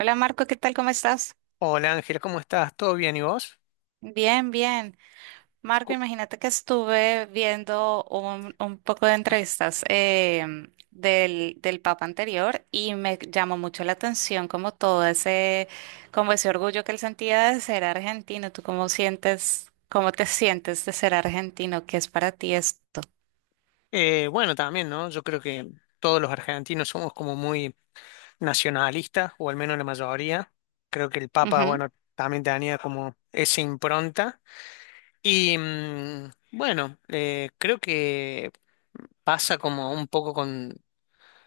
Hola Marco, ¿qué tal? ¿Cómo estás? Hola Ángel, ¿cómo estás? ¿Todo bien y vos? Bien, bien. Marco, Cu- imagínate que estuve viendo un poco de entrevistas del Papa anterior y me llamó mucho la atención como todo como ese orgullo que él sentía de ser argentino. ¿Tú cómo te sientes de ser argentino? ¿Qué es para ti esto? Bueno, también, ¿no? Yo creo que todos los argentinos somos como muy nacionalistas, o al menos la mayoría. Creo que el Papa, Ujú. bueno, también tenía como esa impronta. Bueno, creo que pasa como un poco con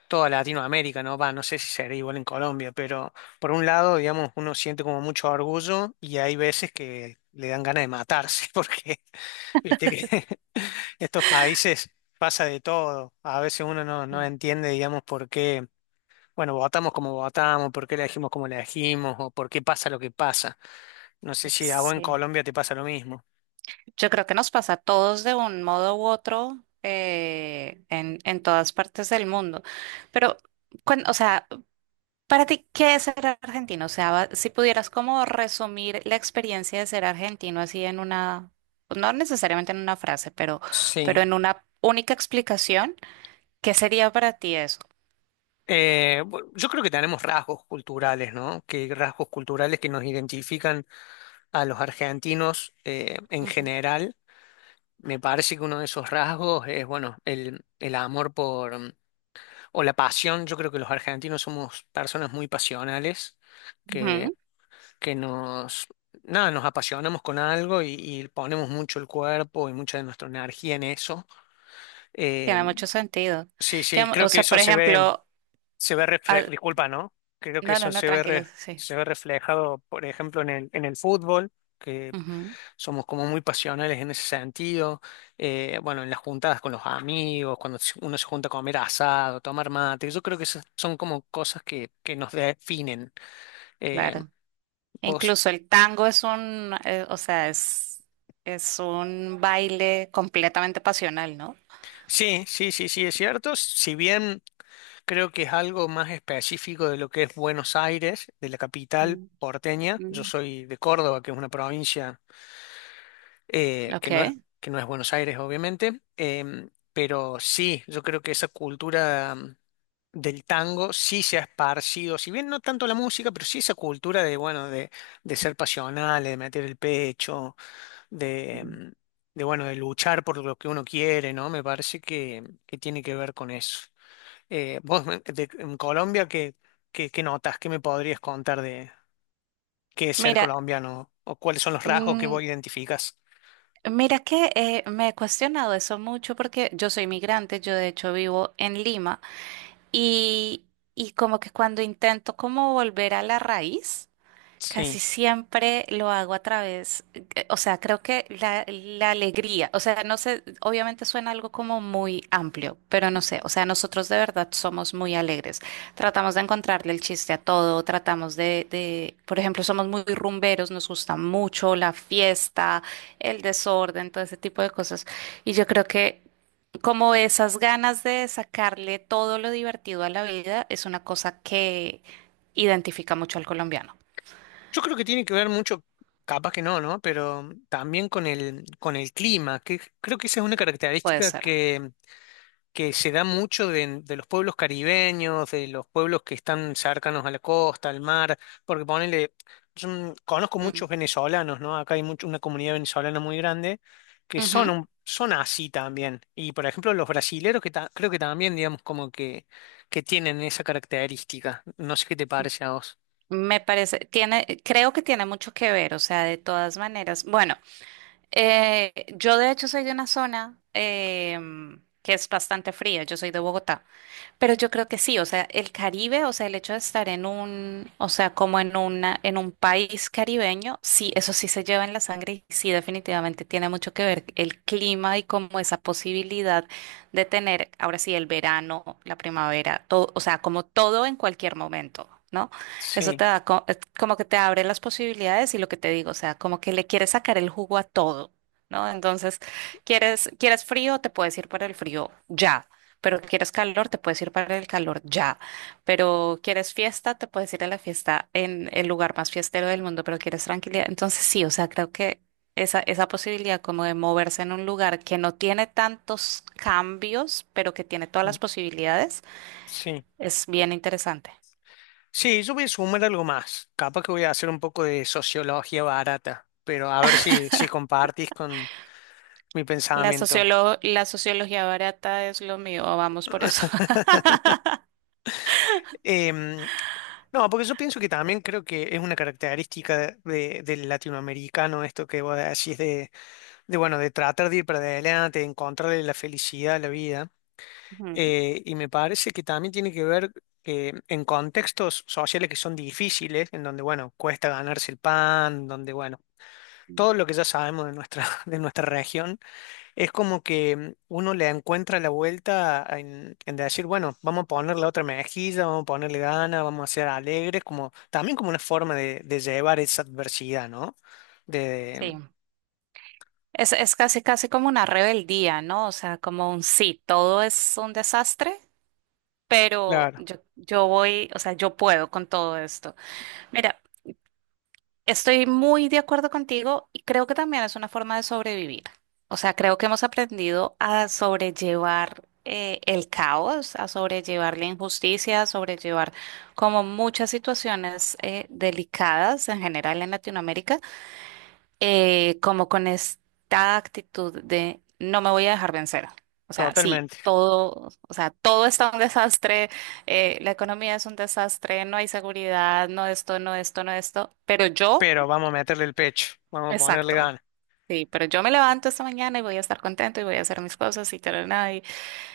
toda Latinoamérica, ¿no? Va, no sé si será igual en Colombia, pero por un lado, digamos, uno siente como mucho orgullo y hay veces que le dan ganas de matarse porque viste que estos países pasa de todo. A veces uno no Mm. entiende, digamos, por qué, bueno, votamos como votamos, por qué elegimos como elegimos, o por qué pasa lo que pasa. No sé si a vos en Sí. Colombia te pasa lo mismo. Yo creo que nos pasa a todos de un modo u otro en todas partes del mundo. Pero, o sea, para ti, ¿qué es ser argentino? O sea, si pudieras como resumir la experiencia de ser argentino así en una, no necesariamente en una frase, pero Sí. en una única explicación, ¿qué sería para ti eso? Yo creo que tenemos rasgos culturales, ¿no? Que rasgos culturales que nos identifican a los argentinos en Ujú. general. Me parece que uno de esos rasgos es, bueno, el amor o la pasión, yo creo que los argentinos somos personas muy pasionales, que, Ujú. que nos, nada, nos apasionamos con algo y ponemos mucho el cuerpo y mucha de nuestra energía en eso. Eh, Tiene mucho sentido. sí, sí, O creo que sea, por eso se ve, ejemplo. Ah, disculpa, ¿no? Creo que no, no, eso no, se ve, tranquilo, sí. se ve reflejado, por ejemplo, en el fútbol. Ujú, Somos como muy pasionales en ese sentido. Bueno, en las juntadas con los amigos, uno se junta a comer asado, tomar mate, yo creo que esas son como cosas que nos definen. Eh, claro. vos- Incluso el tango es o sea, es un baile completamente pasional, ¿no? sí, sí, sí, sí, es cierto. Si bien creo que es algo más específico de lo que es Buenos Aires, de la capital Mm. porteña, yo Mm. soy de Córdoba, que es una provincia. eh, Ok. que no es, que no es Buenos Aires, obviamente, pero sí, yo creo que esa cultura, del tango sí se ha esparcido, si bien no tanto la música, pero sí esa cultura de, bueno, de ser pasional, de meter el pecho, de, Mm. mm, de, bueno, de luchar por lo que uno quiere, ¿no? Me parece que tiene que ver con eso. Vos, en Colombia, ¿qué, qué, qué notas? ¿Qué me podrías contar de qué es ser Mira, colombiano? ¿O cuáles son los rasgos que mm, vos identificas? mira que me he cuestionado eso mucho porque yo soy migrante, yo de hecho vivo en Lima y, y como que cuando intento como volver a la raíz. Casi siempre lo hago a través, o sea, creo que la alegría, o sea, no sé, obviamente suena algo como muy amplio, pero no sé, o sea, nosotros de verdad somos muy alegres. Tratamos de encontrarle el chiste a todo, tratamos por ejemplo, somos muy rumberos, nos gusta mucho la fiesta, el desorden, todo ese tipo de cosas. Y yo creo que como esas ganas de sacarle todo lo divertido a la vida es una cosa que identifica mucho al colombiano. Yo creo que tiene que ver mucho, capaz que no, ¿no? Pero también con el clima, que creo que esa es una Puede característica ser. Que se da mucho de los pueblos caribeños, de los pueblos que están cercanos a la costa, al mar, porque ponele, conozco Mm. muchos venezolanos, ¿no? Acá hay mucho, una comunidad venezolana muy grande que son, Ujú. Son así también. Y por ejemplo, los brasileros creo que también, digamos, como que tienen esa característica. No sé qué te parece a vos. Me parece, creo que tiene mucho que ver, o sea, de todas maneras. Bueno, yo de hecho soy de una zona que es bastante fría, yo soy de Bogotá, pero yo creo que sí, o sea, el Caribe, o sea, el hecho de estar o sea, como en un país caribeño, sí, eso sí se lleva en la sangre y sí, definitivamente tiene mucho que ver el clima y como esa posibilidad de tener, ahora sí, el verano, la primavera, todo, o sea, como todo en cualquier momento, ¿no? Eso Sí. te da es como que te abre las posibilidades y lo que te digo, o sea, como que le quieres sacar el jugo a todo, ¿no? Entonces, quieres frío, te puedes ir para el frío ya, pero quieres calor, te puedes ir para el calor ya, pero quieres fiesta, te puedes ir a la fiesta en el lugar más fiestero del mundo, pero quieres tranquilidad. Entonces, sí, o sea, creo que esa posibilidad como de moverse en un lugar que no tiene tantos cambios, pero que tiene todas las posibilidades, Sí. es bien interesante. Sí, yo voy a sumar algo más. Capaz que voy a hacer un poco de sociología barata, pero a ver si, si compartís con mi pensamiento. La sociología barata es lo mío, vamos por eso. Em, no, porque yo pienso que también creo que es una característica del latinoamericano esto que vos decís de, bueno, de tratar de ir para adelante, de encontrarle la felicidad a la vida. Ujú. Y me parece que también tiene que ver que en contextos sociales que son difíciles, en donde, bueno, cuesta ganarse el pan, donde, bueno, Mm. todo lo que ya sabemos de nuestra, de nuestra región, es como que uno le encuentra la vuelta en decir, bueno, vamos a ponerle otra mejilla, vamos a ponerle ganas, vamos a ser alegres, como, también como una forma de llevar esa adversidad, ¿no? De, Sí. Es casi, casi como una rebeldía, ¿no? O sea, como un sí, todo es un desastre, pero claro, yo voy, o sea, yo puedo con todo esto. Mira, estoy muy de acuerdo contigo y creo que también es una forma de sobrevivir. O sea, creo que hemos aprendido a sobrellevar el caos, a sobrellevar la injusticia, a sobrellevar como muchas situaciones delicadas en general en Latinoamérica, como con esta actitud de no me voy a dejar vencer. O sea, sí. totalmente. Todo, o sea, todo está un desastre, la economía es un desastre, no hay seguridad, no esto, no esto, no esto, pero yo. Pero vamos a meterle el pecho, vamos a ponerle Exacto. ganas. Sí, pero yo me levanto esta mañana y voy a estar contento y voy a hacer mis cosas y tal, nada. Y,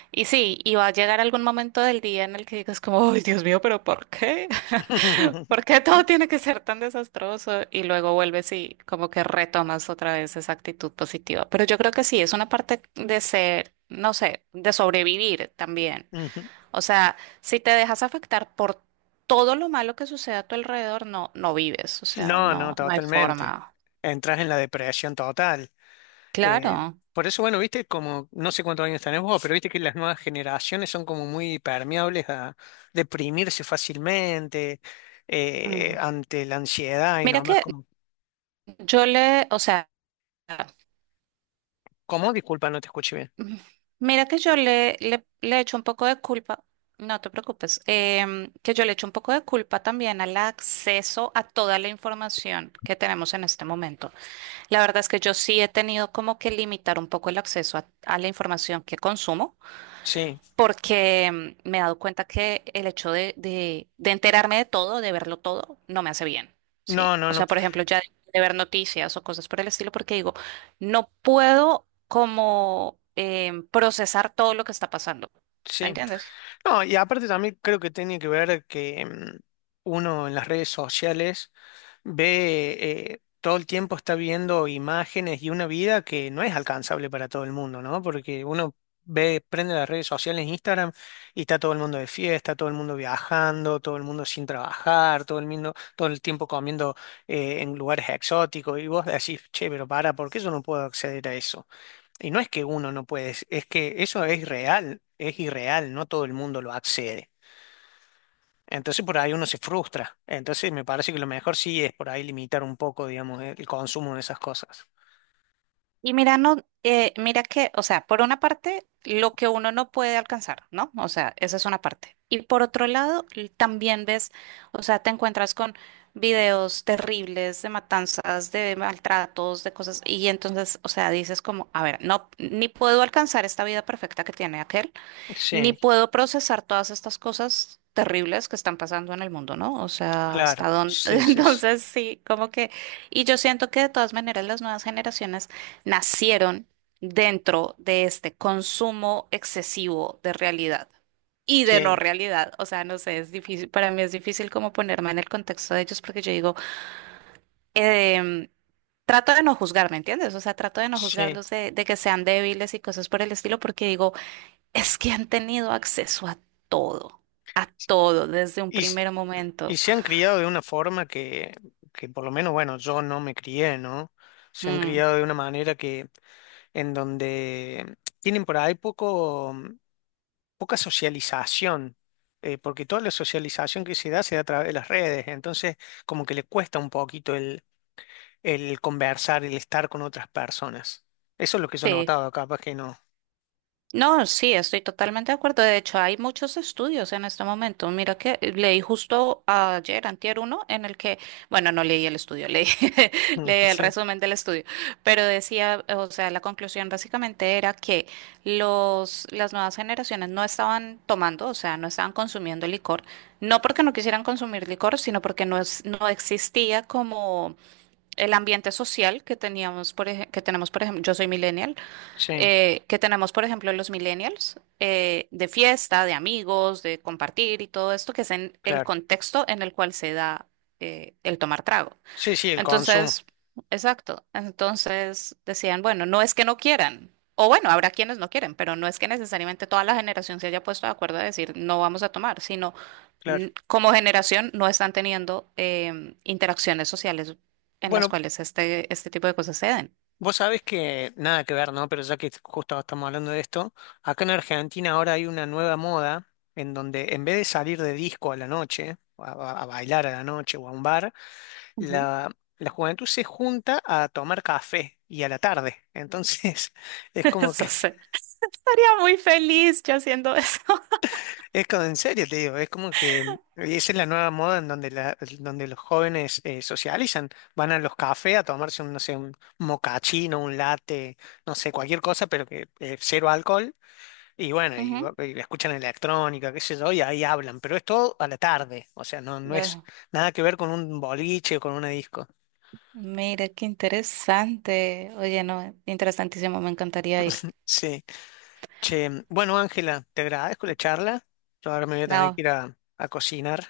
y sí, y va a llegar algún momento del día en el que digas como, ay, Dios mío, pero ¿por qué? ¿Por qué todo tiene que ser tan desastroso? Y luego vuelves y como que retomas otra vez esa actitud positiva. Pero yo creo que sí, es una parte de ser, no sé, de sobrevivir también. Ujú. O sea, si te dejas afectar por todo lo malo que sucede a tu alrededor, no, no vives. O sea, No, no, no, no hay totalmente. forma. Entras en la depresión total. Eh, Claro. por eso, bueno, viste, como no sé cuántos años tenés vos, pero viste que las nuevas generaciones son como muy permeables a deprimirse fácilmente ante la ansiedad y Mira nomás que como, yo le, o sea, ¿cómo? Disculpa, no te escuché bien. mira que yo le echo un poco de culpa, no te preocupes, que yo le echo un poco de culpa también al acceso a toda la información que tenemos en este momento. La verdad es que yo sí he tenido como que limitar un poco el acceso a la información que consumo. Sí, Porque me he dado cuenta que el hecho de enterarme de todo, de verlo todo, no me hace bien, ¿sí? no, no, O no, sea, por ejemplo, ya de ver noticias o cosas por el estilo, porque digo, no puedo como procesar todo lo que está pasando, ¿me sí. entiendes? No, y aparte también creo que tiene que ver que, uno en las redes sociales ve, todo el tiempo está viendo imágenes y una vida que no es alcanzable para todo el mundo, ¿no? Porque uno ve, prende las redes sociales, en Instagram, y está todo el mundo de fiesta, todo el mundo viajando, todo el mundo sin trabajar, todo el mundo, todo el tiempo comiendo en lugares exóticos, y vos decís, che, pero para, ¿por qué yo no puedo acceder a eso? Y no es que uno no puede, es que eso es real, es irreal, no todo el mundo lo accede. Entonces por ahí uno se frustra. Entonces me parece que lo mejor sí es por ahí limitar un poco, digamos, el consumo de esas cosas. Y mira, no, mira que, o sea, por una parte, lo que uno no puede alcanzar, ¿no? O sea, esa es una parte. Y por otro lado, también ves, o sea, te encuentras con videos terribles de matanzas, de maltratos, de cosas, y entonces, o sea, dices como, a ver, no, ni puedo alcanzar esta vida perfecta que tiene aquel, ni Sí, puedo procesar todas estas cosas terribles que están pasando en el mundo, ¿no? O sea, claro, hasta dónde. sí, sí, sí, Entonces, sí, como que. Y yo siento que de todas maneras las nuevas generaciones nacieron dentro de este consumo excesivo de realidad y de no sí. realidad. O sea, no sé, es difícil, para mí es difícil como ponerme en el contexto de ellos porque yo digo, em, trato de no juzgar, ¿me entiendes? O sea, trato de no Sí. juzgarlos de que sean débiles y cosas por el estilo porque digo, es que han tenido acceso todo, a todo desde un Y, s- primer y momento. se han criado de una forma que por lo menos, bueno, yo no me crié, ¿no? Se han Mm, criado de una manera que, en donde tienen por ahí poco. Poca socialización, porque toda la socialización que se da a través de las redes, entonces como que le cuesta un poquito el conversar, el estar con otras personas. Eso es lo que yo he sí. notado, capaz que no. No, sí, estoy totalmente de acuerdo. De hecho, hay muchos estudios en este momento. Mira que leí justo ayer, antier uno, en el que, bueno, no leí el estudio, leí, leí el sí, resumen del estudio, pero decía, o sea, la conclusión básicamente era que las nuevas generaciones no estaban tomando, o sea, no estaban consumiendo licor, no porque no quisieran consumir licor, sino porque no es, no existía como el ambiente social que teníamos, que tenemos, por ejemplo, yo soy millennial sí, que tenemos, por ejemplo, los millennials, de fiesta, de amigos, de compartir y todo esto, que es en el claro. contexto en el cual se da el tomar trago. Sí, sí, el consumo, Entonces, exacto. Entonces decían, bueno, no es que no quieran. O bueno, habrá quienes no quieren, pero no es que necesariamente toda la generación se haya puesto de acuerdo a decir no vamos a tomar, sino claro. como generación no están teniendo interacciones sociales en las Bueno, cuales este tipo de cosas se den. vos sabés que nada que ver, ¿no? Pero ya que justo estamos hablando de esto, acá en Argentina ahora hay una nueva moda en donde en vez de salir de disco a la noche, a bailar a la noche o a un bar, la, la juventud se junta a tomar café y a la tarde. Entonces, es como Eso que, sé. Estaría muy feliz yo haciendo eso. es como en serio, te digo, es como que esa es la nueva moda en donde, la, donde los jóvenes socializan. Van a los cafés a tomarse un, no sé, un mocachino, un latte, no sé, cualquier cosa, pero que cero alcohol. Y bueno, Ujú. Y escuchan electrónica, qué sé yo, y ahí hablan, pero es todo a la tarde. O sea, no, no Ah, es nada que ver con un boliche o con una disco. mira, qué interesante. Oye, no, interesantísimo, me encantaría ir. Sí. Che, bueno, Ángela, te agradezco la charla. Yo ahora me voy a tener que No, ir a cocinar,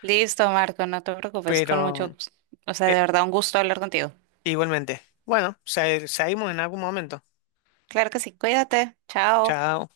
listo, Marco, no te preocupes, pero o sea, de eh, verdad, un gusto hablar contigo. igualmente. Bueno, seguimos en algún momento. Claro que sí, cuídate, chao. Chao.